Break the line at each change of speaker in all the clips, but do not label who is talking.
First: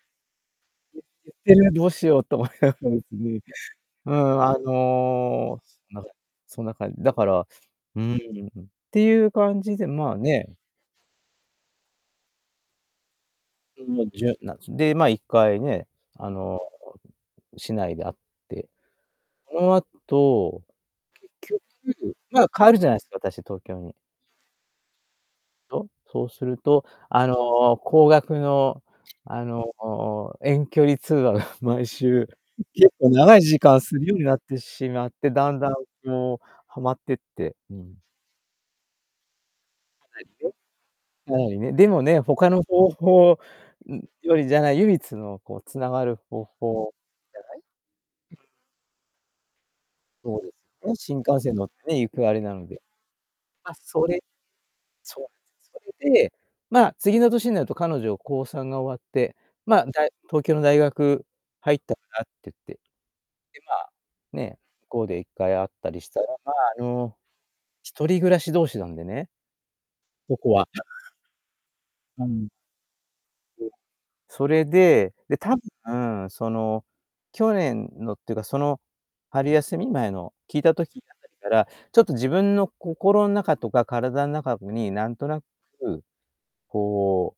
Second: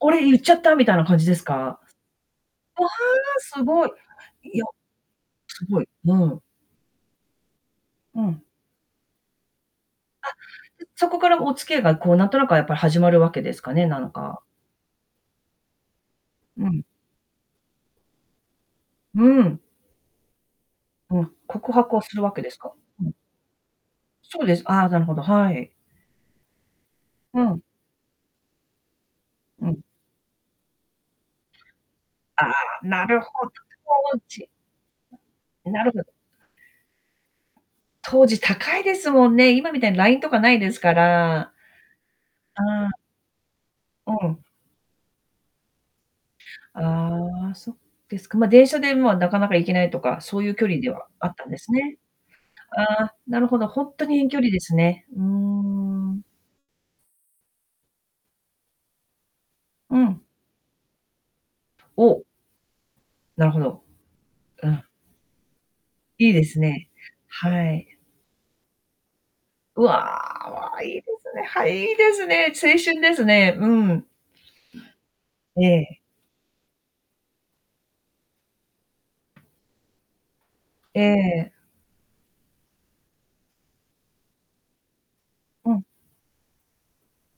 これ、言っちゃったみたい
いえい
な感じです
え、でね、
か？
どうしようと思いなが
ああ、
らですね。
すごい。
うん、あ
いや、
の、
すご
す
い、
んなそんな
うん。
そんな感じ、だから、うん、っ
うん。
ていう感じでまあ
あ、
ね。
うそこからお付き合いがこう何となく、あ、やっぱり始まるわけですか
う
ね、
ん、
な
も
ん
じゅ
か。
なんす。で、まあ1回ね、あの、
うん。
市内で会って。
うー
そ
ん。
の後、
うん、告白
結
をす
局、
るわ
ま
け
あ
です
帰
か？
るじゃないで
う
す
ん。
か、私東京に。
そうです、ああ、なるほど、はい。
とそうすると、あ
うん。
の、高額の、あ
う
の、
ん。
遠距離通話が毎週、
ああ、
結
な
構
る
長い
ほど。
時間するように
[unintelligible]
なっ
ち
てしまって、だんだ
う
ん
なるほど。
こうはまってって、うん
当時高いですもんね。今みたいにライン
はい、
とかない
で
ですか
は
ら
いね、でもね、他
あ
の方
あ。
法ん
う
よ
ん。
りじゃない、唯一のこう繋がる方法
ああ、そうです
じ
か。
ゃない？う
ま、
ん。
電車で、ま、なかなか行けないとか、
そ
そ
う
うい
で
う距離
す
で
ね、
は
新
あっ
幹
たん
線
で
乗っ
す
て
ね。
ね、行くあれなので。
ああ、なるほど、
あ、
ほんと
そ
に
れ。
遠距離ですね。う
そ
ー
うなんすよ。それ
ん。
で、ま、次の年になると彼女高3が終わって、ま、だ
うん。
東京の大学入ったってなっ
お。
てって、
なるほ
で、ま
ど。
あ、ね、
うん。
向こうで1回会ったりしたら、
いいで
まあ、
す
あ
ね、
の、
はい。
一人暮らし同士なんでね。
うわ
ここ
う
は。
わ、いいで すね、はい、いいで
う
すね、
ん。
青春ですね、
う
う
ん、
ん。
それで、で、多
ええ。
分、その、去年のっていうか、その、春休み前の聞いた時あたりか
ええ
ら、ちょっと自分の心の中とか体の中こになんとなく、
うん。
こ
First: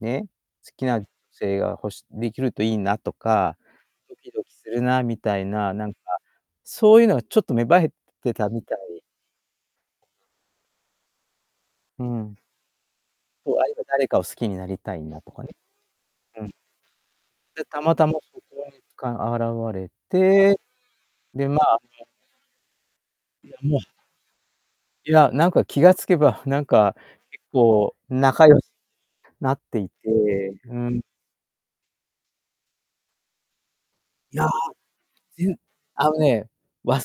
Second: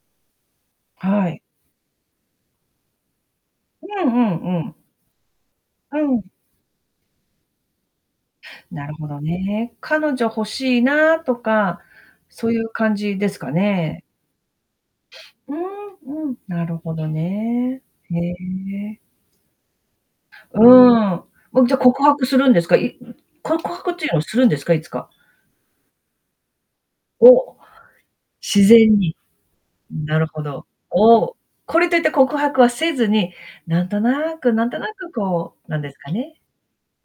う、ね、好きな女
はい。
性が欲しできるといいなとか、
うん
ド
う
キドキ
んう
する
ん。
なみたいな、なん
う
か、
ん。
そういうのがちょっと芽生えてたみた
なる
い。
ほどね、彼女欲しいなとか、
うん。
そういう感じですか
そう、あれは
ね？
誰かを好きになりたいんだとかね。
うんうん、
うん。
なるほど
で、た
ね。
またま、
へ
[unintelligible]
え。
現れて。
うん、わ
で、ま
じゃあ
あ
告白するんですか？い
いや、
こ告
もう
白っていうのはするんですか？いつか？
いや、なんか、気がつけば、なんか、結
お、
構仲良
自
し
然に、
なってい
なるほ
て、
ど。
うん。
おお、これといって告白はせずに、なんと
い
な
や、
くなんとなく、
ぜ
こ
ん
う、何です
あ
か
の、
ね、
ね、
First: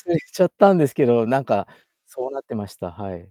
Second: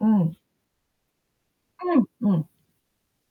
う
れ
ん。
ちゃったんですけど、なんか、
う
そう
んう
なっ
ん。
てました、はい。